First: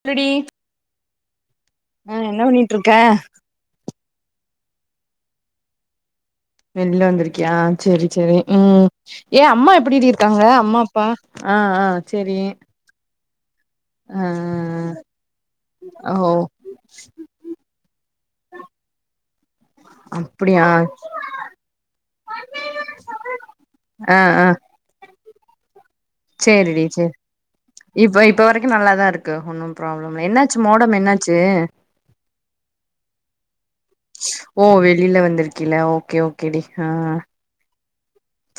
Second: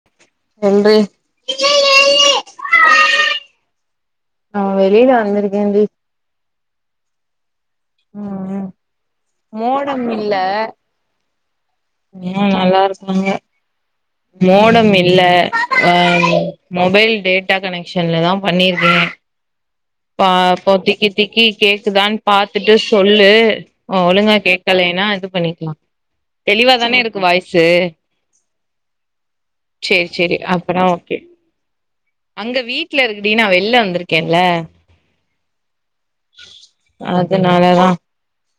சொல்லுடி சொல்றி ஆ என்ன பண்ணிட் இருக்க ஆ வெளியில வந்திருக்கேன்டி வெளில வந்ருக்கியா சரி சரி ம் உம் ஏ அம்மா மோடம் எப்டிடி இல்ல இருக்காங்க அம்மா அப்பா ஆ ஆ செரி ம் நல்லா இருக்காங்க ஆ மோடம் இல்ல ஆ ஆஹ ஓ மொபைல் டேட்டா கனெக்ஷன்ல தா பண்ணிருக்கே பா அப்டியா இப்ப திக்கி திக்கி கேக்குதானு பாத்துட்டு சொல்லு ஓ ஆ ஒழுங்கா கேக்கலனா இது பண்ணிக்லா சேரி டி சேரி இப்ப இப்ப வரைக்கு நல்லாதாருக்கு ஒண்ணு சேரி ப்ராப்ளம் [unintelligible] சேரி என்னாச்சு அப்பனா மோடம் என்னா ஓகே அங்க வீட்ல இருக்குடி நா வெள்ல வந்திருக்கேன்ல ச்சுஓ வெளில வந்திருக்கில ஓ ஓகே ஓகே டி ஆ அதனாலதா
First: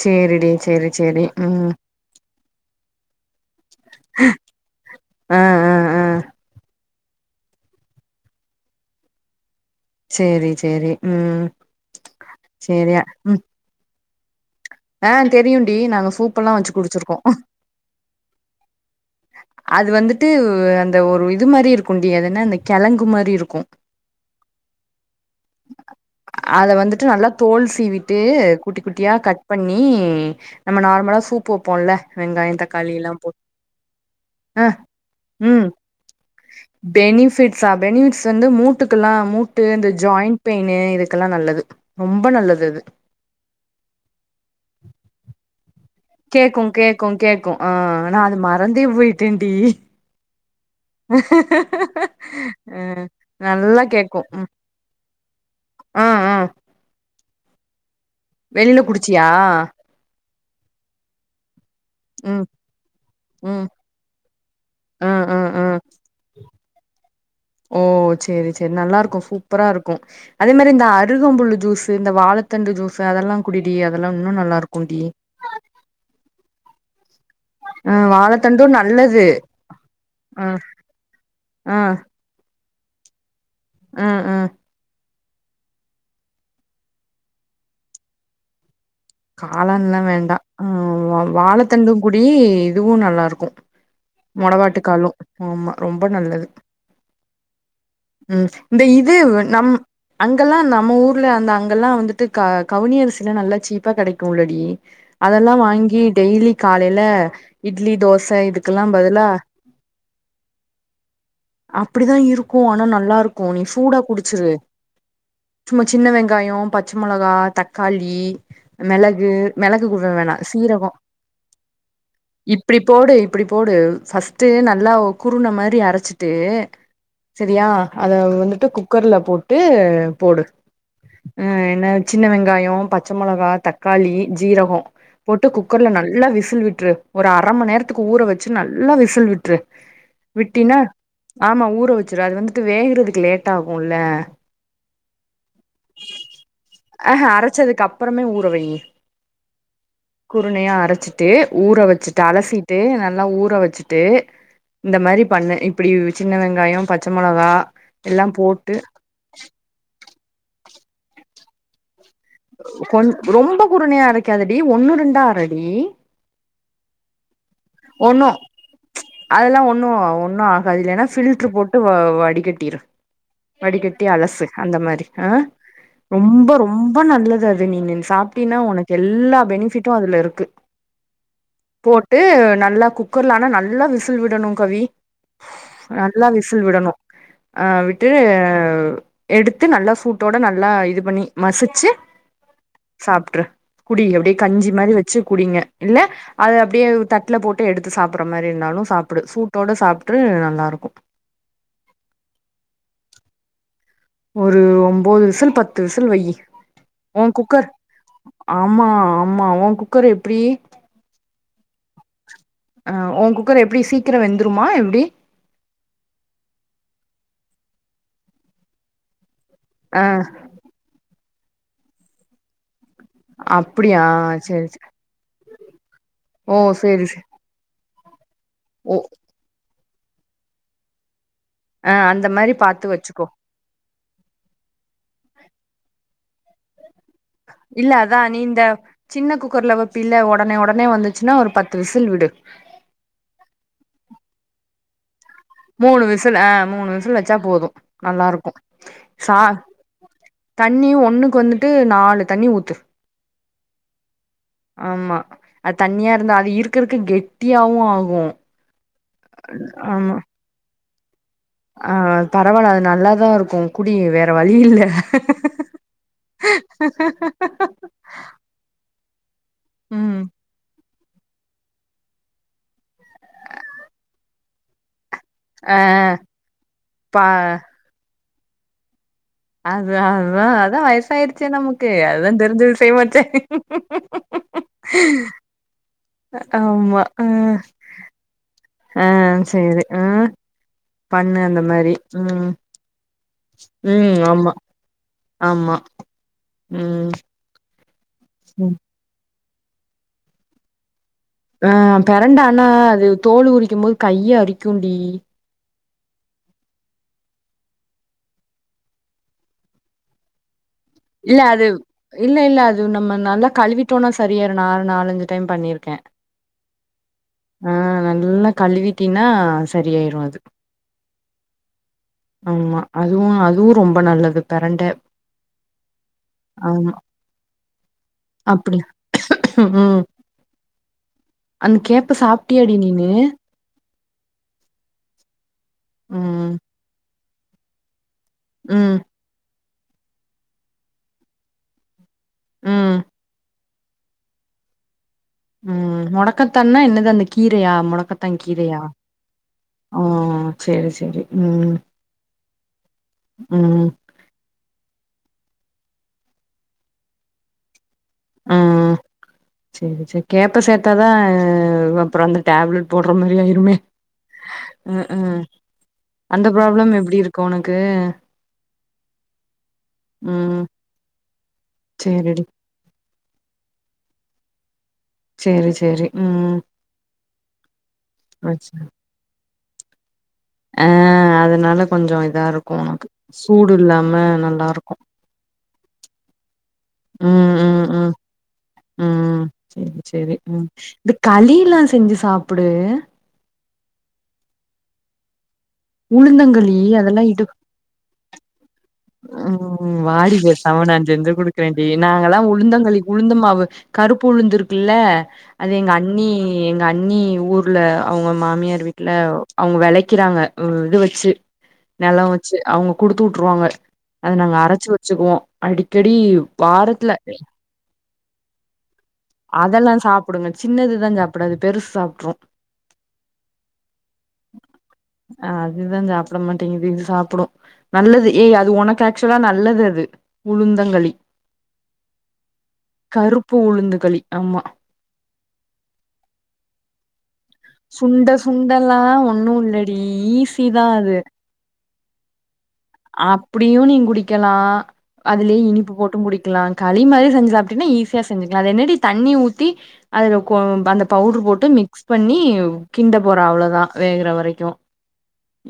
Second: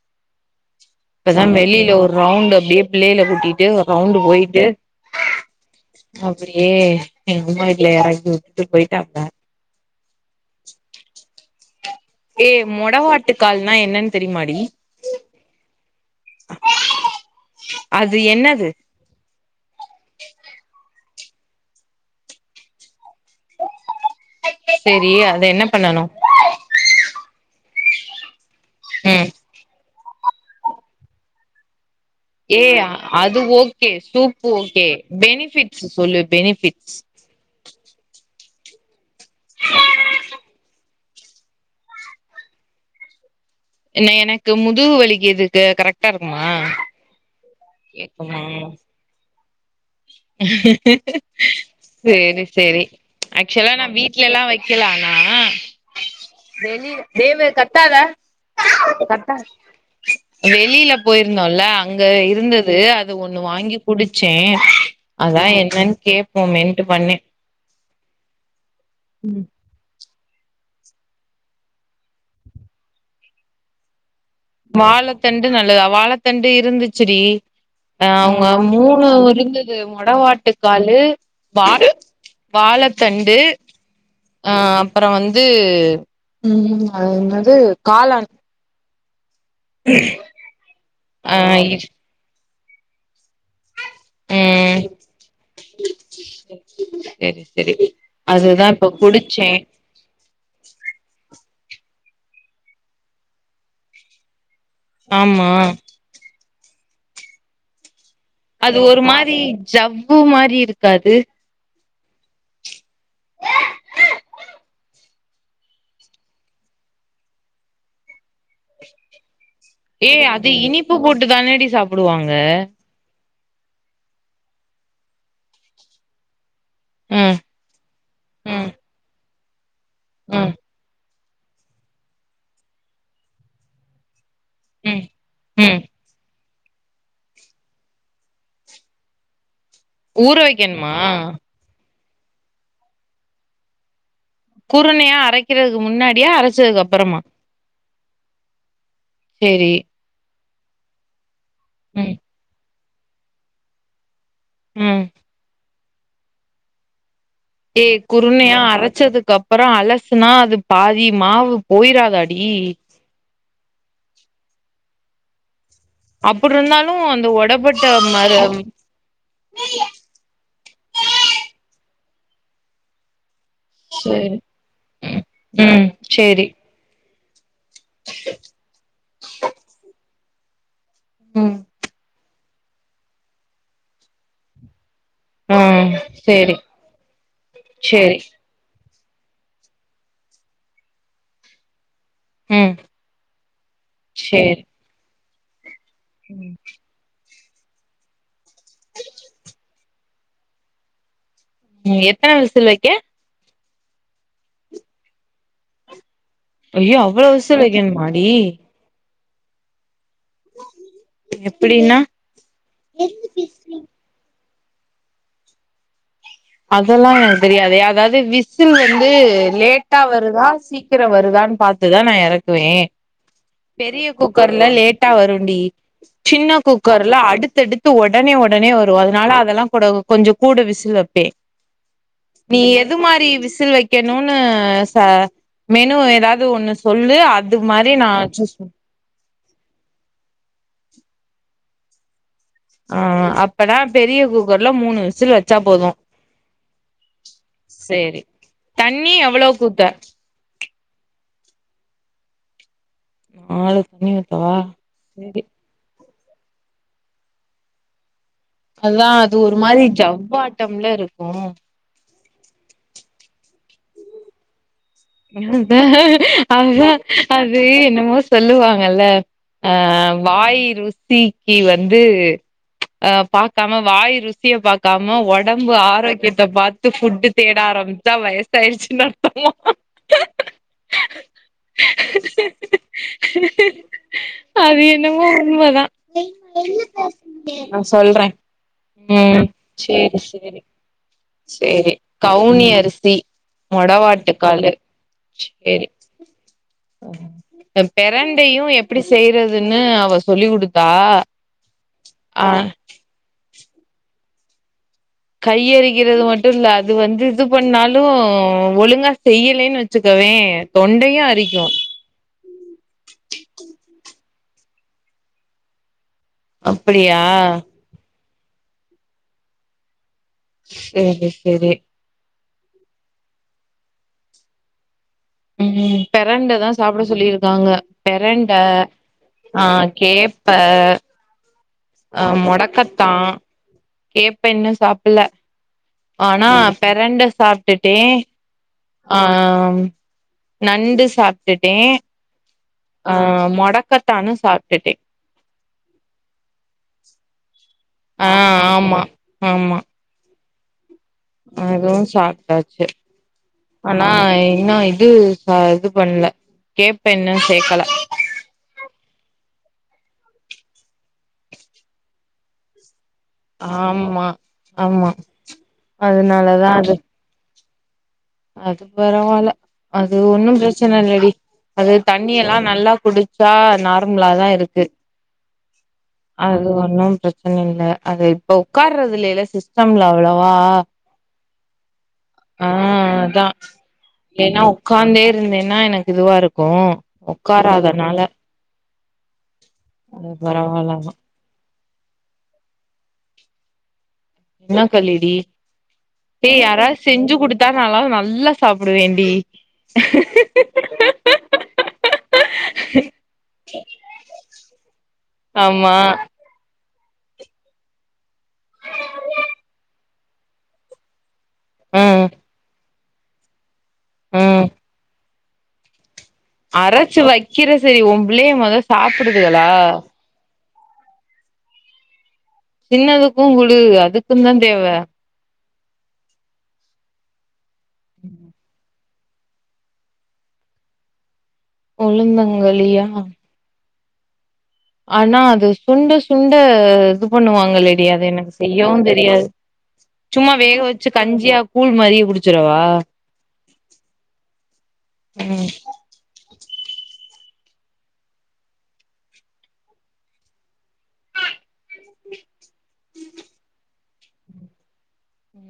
சேரி டி சேரி சேரி பேசாம ம் வெளில ஒரு ரவுண்டு அப்டியே பிள்ளைல கூட்டிட்டு ரவுண்டு் போயிட்டு ஆ ஆ ஆ அப்டியே எங்கம்மா வீட்ல எறக்கி உட்டு போயிட்டாப்ல சேரி சேரி ம் ஏ மொடவாட்டுக்கால்னா என்னன் தெரியுமாடி அ தெரியும் டி நாங்க சூப்பெல்லா வச்சு குடிச்சிருக்கோ அது என்னது அது வந்துட்டு அந்த ஒரு இது மாரி இருக்குடி அது என்ன அந்த கெழங்கு மாரி இருக்கு செரி அத என்ன பண்ணணு அத வந்துட்டு நல்லா தோல் சீவிட்டு குட்டி குட்டியா ம் கட் பண்ணி நம்ம நார்மலா சூப்பு வப்போல ஏ அது ஓகே சூப் ஆ ஓகே பெனிஃபிட்ஸ் சொல்லு பெனிஃபிட்ஸ் ஸ்சா பெனிஃபிட்ஸ் வந்து மூட்டுக்கெல்லா மூட்டு இந்த ஜாயிண்ட் பெயின் இதுக்கெல்லா நல்லது ரொம்ப நல்லது அது இல்ல எனக்கு முதுகு வலிக்கதுக்கு கரெக் கேக்கு கேக்கு கேக்கு அ நா அத கேக்குமா மறந்தே போயிட்டேன்டி சேரி அ சேரி ஆக்சுவலா நல்லா நா கேக்கு வீட்லல்லா ம் வைக்கல ஆனா ஆ ஆ வெளிய வெளில குடிச்சியா வெளியில போயிருந்தோல அங்க ம் இருந்தது அத ஒண்ணு ம் வாங்கி குடிச்சே ஆ ஆ அதா ஆ என்னனு கேப்போமன்ட்டு பண்ணே ஓ சேரி சேரி நல்லாருக்கு சூப்ப சூப்பராருக்கு அதே மரி இந்த அருகம்புல்லு ஜூசு இந்த வாழத்தண்டு ஜூசு அதெல்லா குடி டி அதெல்லா இன்னு நல்லா இருக்குடி தண்டு நல்லதா வாழத்தண்டு இருந்துச்சுடி ஆ அ அவுங்க வாழத்தண்டு மூணு நல்லது இருந்தது ஆ மொடவாட்டுக்காலு ஆ வாழு வாழத்தண்டு அ அ ஆ அப்பற வந்து ம் அது என்னது காளான் காலான்லா வேண்டா ஆ வாழதண்டும் கூடி இதுவு நல்லா இருக்கு ம் மொடவாட்டுக்காலு ஆமா ரொம்ப நல்லது செரி செரி உம் அதுதா இந்த இப்ப இதுவ் குடிச்சே நம் அங்கல்லா நம்ம ஊர்ல அந்த அங்கெல்லா வந்துட்டு க கவுனி அரிசிலா நல்லா சீப்பா கெடைக்கு இல்லடி ஆமா அதெல்லா வாங்கி டெய்லி காலைல இட்லி தோச அது இதுக்கெல்லா ஒரு பதிலா மாறி ஜவ்வு மாறி இருக்காது அப்டிதா இருக்கு ஆனா நல்லா இருக்கு நீ சூடா குடிச்சுரு சும்மா சின்ன வெங்காயோ பச்ச மொளகா தக்காளி மெளகு மெளகு குடுக்க ஏ வேணா அது சீரகோ இனிப்பு போட்டு தானடி சாப்புடுவாங்க இப்டி போடு இப்டி போடு ஃபஸ்ட்டு நல்லா குருன மாரி அரச்சுட்டு ம் செரியா அத வந்துட்டு ம் குக்கர்ல போட்டு போடு ம் அ என்ன சின்ன வெங்காயோ பச்ச மொளகா தக்காளி ஜீரகோ ம் போட்டு ம் குக்கர்ல நல்லா விசில் விட்ரு ஒரு அரமணி நேரத்துக்கு ஊற வச்சு நல்லா விசில் விட்டுரு ஊற விட்டினா வைக்கணுமா ஆமா ஊற வச் சுரு அது வந்துட்டு வேகுறதுக்கு லேட் ஆகுல்ல குருணையா அரைக்கிறதுக்கு முன்னாடியா அரைச்சதுக்கு அப்பறமா அரைச்சதுக்கு அப் ப்பறமே ஊர வைய்க சேரி குருணையா அரைச்சுட்டு ஊற ம் வச்சுட்டு அலசிட்டு நல்லா ஊற வச்சுட்டு இந்த ம் மாரி பண்ணு இப்டி சின்ன வெங்காயோ பச்ச மொளகா ஏ எல்லா குருணையா போட்டு அரச்சதுக்கு அப்பறோ அலசுனா அது பாதி மாவு போயிராதாட் ஒன் ரொம்ப குருணையா அரைக்காதடி ஒண்ணு ரெண்டா அர டி அப்டிருந்தாலு அந்த ஒட பட் ஒன்னு அதெல்லா ஒன்னு ஒன்னு ஆகாது இல்லன்னா பிட்ல்ரு போட்டு வ வடிகட்டிரு வடிக்கட்டி சேரி அலசு அந்த மாரி ஆ ம் சேரி ரொம்ப ரொம்ப நல்லது அது இது நீ நின் சாப்ட்டீனா ஒனக்கு எல்லா பெனிபிட்டு அதுல இருக்கு ம் போட் ட்டு நல்லா குக்கர்லன்னா நல்லா விசில் விடணு கவி ம் நல்லா சேரி விசில் விடணு அ விட் சேரி ட்ட எடுத்து நல்லா சூட்டோட நல்லா இது பண்ணி மசிச்சு ம் சாப்ட்ரு குடி அப்டியே சேரி கஞ்சி மாரி வச்சு குடிங்க இல்ல அது அப்டியே தட் ட்ல போட்டு எடுத்து சாப்புர்ற மாரி இருந்தாலு சாப்புடு சூட்டோட சாப்ட்டு நல்லா இருக்கு எ எத்தன விசில் வக்க ஒரு ஒம்போது விசில் பத்து விசல் வையி அய்யோ ஓ அவ்ளோ விசுல் குக்கர் வக்கனு மாடி ஆமா ஆமா ஓ குக்கர் எப்டி எப்டின்னா ஆ ஓ குக்கர் எப்டி சீக்கிரோ வெந்துருமா எப்டி அதெல்லா எனக்கு தெரியதே அதாவது விசில் வந்து லேட்டா ஆ வருதா சீக் கிறோ வருதான்னு பாத்து தா நா எறக்குவே அப்டியா பெரிய குக்கர்ல சேரி சேரி லேட் டா வருண்டி சின்ன ஓ சேரி குக்கர்ல சே அடுத்தடுத்து ஒட் ஒடனே ஒடனே வரு ஓ அதுனால அதெல்லா கூட கொஞ்சோ கூட விசில் வப்பே ஆ அந்த மாரி நீ பாத்து எது வச்சுக்கோ மாரி விஸ் சில் வைக்கணுன்னு சா மெனு எதாவது ஒன்னு சொல்லு அத் அது இல்ல மாரி நா அதா அச்ச நீ இந்த சின்ன குக்கர்ல வப்பீல ஒடனே ஒடனே வந்துச்சுன்னா ஒரு பத்து விசில் விடு ஆ அப்பனா பெரிய குக்கர்ல மூணு விசில் வச் மூணு விசில் ஆ மூணு விசல் வச்சா போது சேரி நல்லா இருக்கு தண்ணி சா எவ்ளோக்கு ஊத்த தண்ணியு ஒன்னுக்கு வந்துட்டு நாலு தண்ணி ஊத்து நாலு தண்ணி ஊத்தவா ஆமா சேரி அது தண்ணியா இருந்தா அது இருக்க இருக்க கெட்டியாவு ஆகு அதா அது ஒரு மாரி ஆமா ஜவ்வாட்டம்ல இருக்கு ஆ பரவால்ல அது நல்லாதா இருக்கு குடி வேற வழி இல்ல அதா அது என்னமோ சொல்லுவாங்கல ஆ ம் வாய் ருசி நீ வந்து ஆ பாக்காம வாய் ருசிய பாக்காம ஒ டம்பு ஆ ஆரோக்கியத்த பாத்து பா ஃபுட்டு் தேட ஆரமிச்சா வயசாய்டுச்சுன் அற்த்தமா அதா அதா அதா வயசாய்டுச்சே நமக்கு அதுதா தெரிஞ்ச விசயமாச்சே அது என்னமோ உண்மதா ஆமா ஆ ஆ ம் ஆ சேரி சேரி பண்ணு அந்த சேரி மாரி ம் கவுனி அரிசி ம் மொடவாட்டு ஆமா காலு ஆமா ம் இந்த பெரண்டையு ம் எப்டி செய்றதுன்னு அவ சொல்லி குடுத்தா ஆ பெரண்ட ஆ ஆனா அது தோல் உரிக்குமோது கைய அரிக்குண்டி கையரிக்கிறது மட்டு இல்ல அது வந்து இது பண்ணாலு ஒழுங்கா செய்யலேன் வச்சுக்கோவே இல்ல அது இல்ல இல்ல அது நம்ம நல்லா கழுவிட்டோனா சரியாய்ரு நானு நாலஞ்சு டைம் பண்ணிருக்கே அப்புடியா ஆ நல்லா கழுவிட்டீனா சரியாய்ரு அது சேரி சேரி ஆமா அதுவு அதுவு ரொம்ப நல்லது பெரண்ட ம் பெரண்டதா ஆமா சாப்ட சொல்லிருக்காங்க பெரண்ட அப்டி ஆ ம் கேப்ப அந்த கேப்ப அ சாப்ட்டியாடி மொடக்கத்தா நீனு கேப்ப இன்னு சாப்புல ஆனா ம் பெரண்ட சாப்ட்டுட்டே ம் ஆ நண்டு சாப்ட்டுட்டே ம் ஆ மொடக்கத்தானு சாப்ட்டுட்டே ம் மொடக்கத்தான்னா என்னது அந்த கீரையா ஆ மொடக்கத்தான் கீரையா ஆமா ஆமா ஆ சேரி சேரி ம் அதுவு சாப்ட்டாச்சு ம் ஆனா இன்னு இது சா இது பண்ல கேப்ப இன்னு சேக்கல ஆ சேரி சேர் கேப்ப சேத்தாதா அப்றோ அந்த டேப்லெட் போட்றமாரி ஆய்ருமே ஆமா அ ஆமா அ அந்த அதனாலதா ப்ராப்ளம் அது எப்டி இரு க்கு ஒனக்கு அது பரவால்ல அது ஒன்னு ம் பிரச்சன இல்லடி அது தண்ணி சேரிடி எல்லா நல்லா குடி ச்சா நார்ம்லாதா இருக்கு சேரி சேரி ம் அது ஒன்னு பிரச்சன இல்ல அது இப்போ பிரச்சன உக்கார்ற துலேல சிஸ்டம்ல அவ்ளோவா ஆ அதனால கொஞ்சோ இதா ஆ இருக்கு உனக்கு அதா சூடு இல்லாம ஏனா நல்லாருக்கு உக்காந் தே இருந்தேனா எனக்கு இதுவா இருக்கு ம் ம் ம் உக்காராதனால ம் சேரி சேரி ம் இந்த களிலா செஞ்சு சாப்புடு என்ன களி டி ஏ உளுந்தங்களி யாராது அதெல்லா செஞ்சு இடு குடுத்தா நாளா நல்லா சாப்புடுவேண்டி ம் வாடி பேசாம நா செஞ்சு குடுக்குறேன்டி நாங்கல்லா உளுந்தங்களி உளுந்த மாவு கருப்பு உளுந்து இருக்குல்ல அது எங்க ஆமா அண்ணி எங் எங்க அண்ணி ஊர்ல அவுங்க மாமியார் வீட்ல அவுங்க வெளைக்கிறாங்க இது வெச்சு நெலோ ம் வெச்சு அவுங்க குடுத்து உட்ருவாங்க அத நாங்க ம் அரைச்சு வெச்சுக்வோ அடிக்கடி வாரத்துல அரைச்சு வெக்கிற செரி உங்க புள்ளைங்க மொத சாப்டுதுகளா குடுங்க சின்னதுதா சாப்டாது பெருசு சாப்ட்று சின்னதுக்கு குடு அதுக்குன் தா தேவ ஆ அதுதா சாப்ட மாட்டேங்கிது இது சாப்புடு நல்லது ஏய் அது உனக்கு ஆஃக்சுவலா நல்லது அது உளுந்தங்களி உளுந்தங்களியா உப்பு உளுந்துக்களி ஆமா ஆனா அது சுண்ட சுண்ட இது பண்ணுவாங் களேடி அது சுண்ட எனக்கு சுண்டல்லா செய்யவு தெரியாது ஒன்னு இல்லடி சும்மா ஈஸி வேக தா வெச்சு அது கஞ்சியா கூல் மாரியே குடிச்சிறவா அப்பிடியு நீ குடிக்கலா அதுலயு ம் இனிப்பு போட்டு குடிக்கலா களி மாதிரி செஞ்சி சாப்படீன்னா ஈஸியா செஞ்க்கலா அது என்னடி தண்ணி ஊத்தி அதுல அந்த பவுடர் போட்டு மிக்ஸ் பண்ணி கிண்ட போற அவ்ளோதா வேகுற வரைக்கு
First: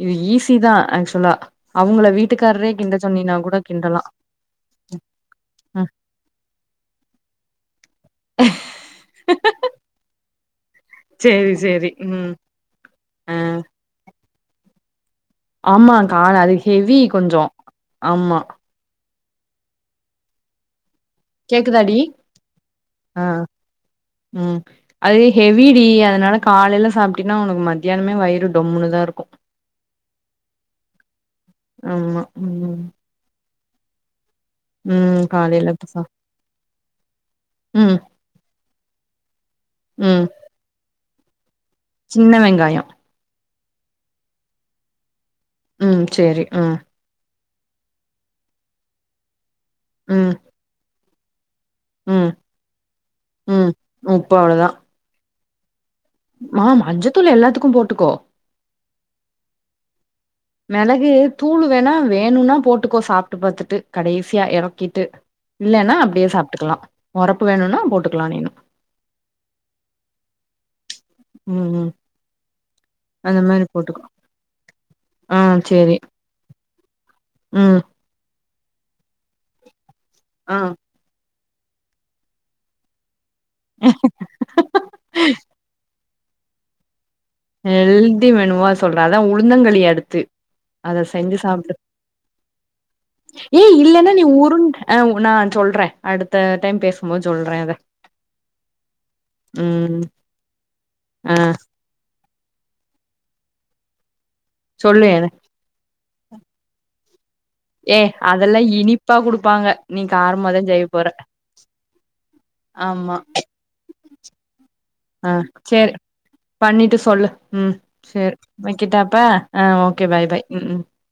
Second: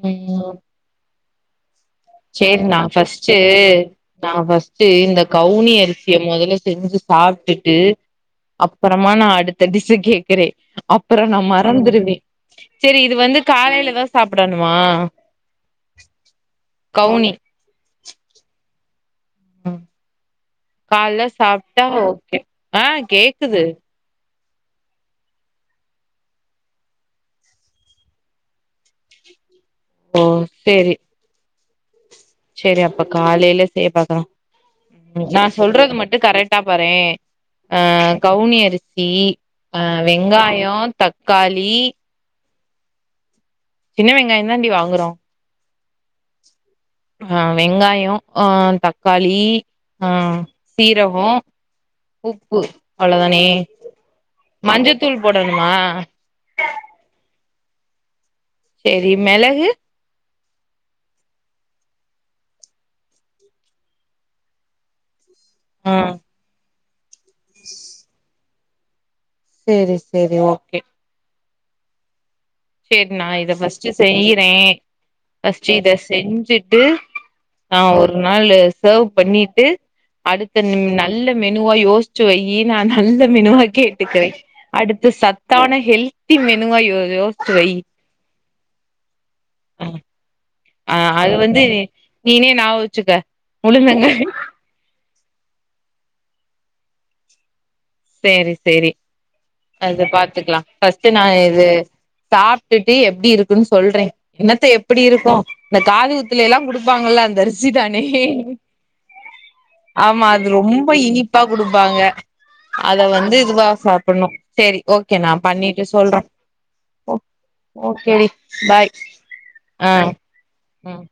இது ம் ஈஸி தா ஆக்சுவலா அவங்கள வீட் சேரி நா ஃபஸ்ட்டு நா ஃபஸ்ட்டு இந்த கவுனி ம் அரிசிய மொதல்ல செஞ்சு சாப்ட்டுட்டு அப்பறமா நா அடுத்த டிஸ்ச கேக்குறே அப்புற நா சேரி சேரி மறந்துடுவே ம் சேரி இது அ வந்து காலையில தா சாப்படணுமா ஆமா கான அது ஹெவி கொஞ்சோ ஆமா ம் கால்ல சாப்ட்டா கேக்குதாடி ஓகே ஆ கேக்குது ம் அது ஹெவிடி அதனால காலையில சாப்பிட்டின்னா உனக்கு மத்தியானமே வயிறு டொம்முனுதா இருக்கு ஓ சேரி ஆமா ம் சேரி அப்ப காலையில செய்யப்பாக்கற ம் நா காலைல இப்ப சொல்றது சா மட்டு கரெக்டா பாறே ஆ ம் கவுனி அரிசி ம் வெங்காயோ தக்காளி சின்ன வெங்காயோ சின்ன வெங்காயோ தாண்டி வாங்குறோ ம் சேரி ம் ஆ வெங்காயோ அ தக்காளி அ ம் சீரகோ ம் உப்பு அவ்ளோவுதானே ம் உப்பு அவ்ளோதா மஞ்சத்தூள் போடணுமா மா மஞ்சத்தூள் எல்லாத்துக்கு போட்டுக்கோ செரி மெளகு மெளகு தூள் வேணா வேணும்னா போட்டுக்கோ சாப்பிட்டு பாத்துட்டு கடைசியா இறக்கிட்டு ஆ இல்லன்னா அப்படியே சாப்ட்டுக்கலா ஒறப்பு வேணுன்னா போட்டுக்கலா நீனு சேரி சேரி ஓகே ம் ம் சேரி நா அந்த இத மாரி ஃபஸ்ட் போட்டுக்கோ செய்யறே ஆ ஃபஸ்ட் இத சேரி செஞ்சுட்டு நா ம் ஒரு ஒரு நாளு சேவ் பண்ணிட்டு ஆ அடுத்த நல்ல மெனுவா யோசிச்சு வெய்யி நா நல்ல மெனுவா கேட்டுக்கிறே அடுத்த சத்தான ஹெல் த்தி மெனுவா யோ வையி ஹெல்த்தி மெனுவா சொல்ற அதா உளுந்தங்களி அடுத்து ஆ அத அது செஞ்சு வந்து சாப்பிடு நீனே ஞாபக வச்சுக்க ஏ இல்லன்னா முள்ளங்கி நீ உருண்ட் ஆ நா சொல்றே அடுத்த டைம் பேசும்போது சொல்றே அத சேரி சேரி ம் அத பாத்துக்கலா ஃபஸ்ட் நா ஆ இது சாப்ட்டுட்டு எப்படி இருக்குன்னு சொல்றே என்னத்த எப்படி சொல்லு என இருக்கு இந்த காது குத்துலல்லா குடுப்பாங்கல்ல அந்த அரிசி ஏ ரிசிதானே அதெல்லா இனிப்பா குடுப்பாங்க நீ ஆமா அது காரமாதா செய்ய ரொம்ப போற இனிப்பா குடுப்பாங்க அத ஆமா வந்து இதுவா சாப்பிடணு செரி ஓகே ஆ நா பண்ணிட்டு சேரி சொல்றே பண்ணிட்டு சொல்லு ம் ஓகேடி செரி பாய் வைக்கட்டா இப்ப ஆ ஓகே பாய் பாய் ம்ம் ம்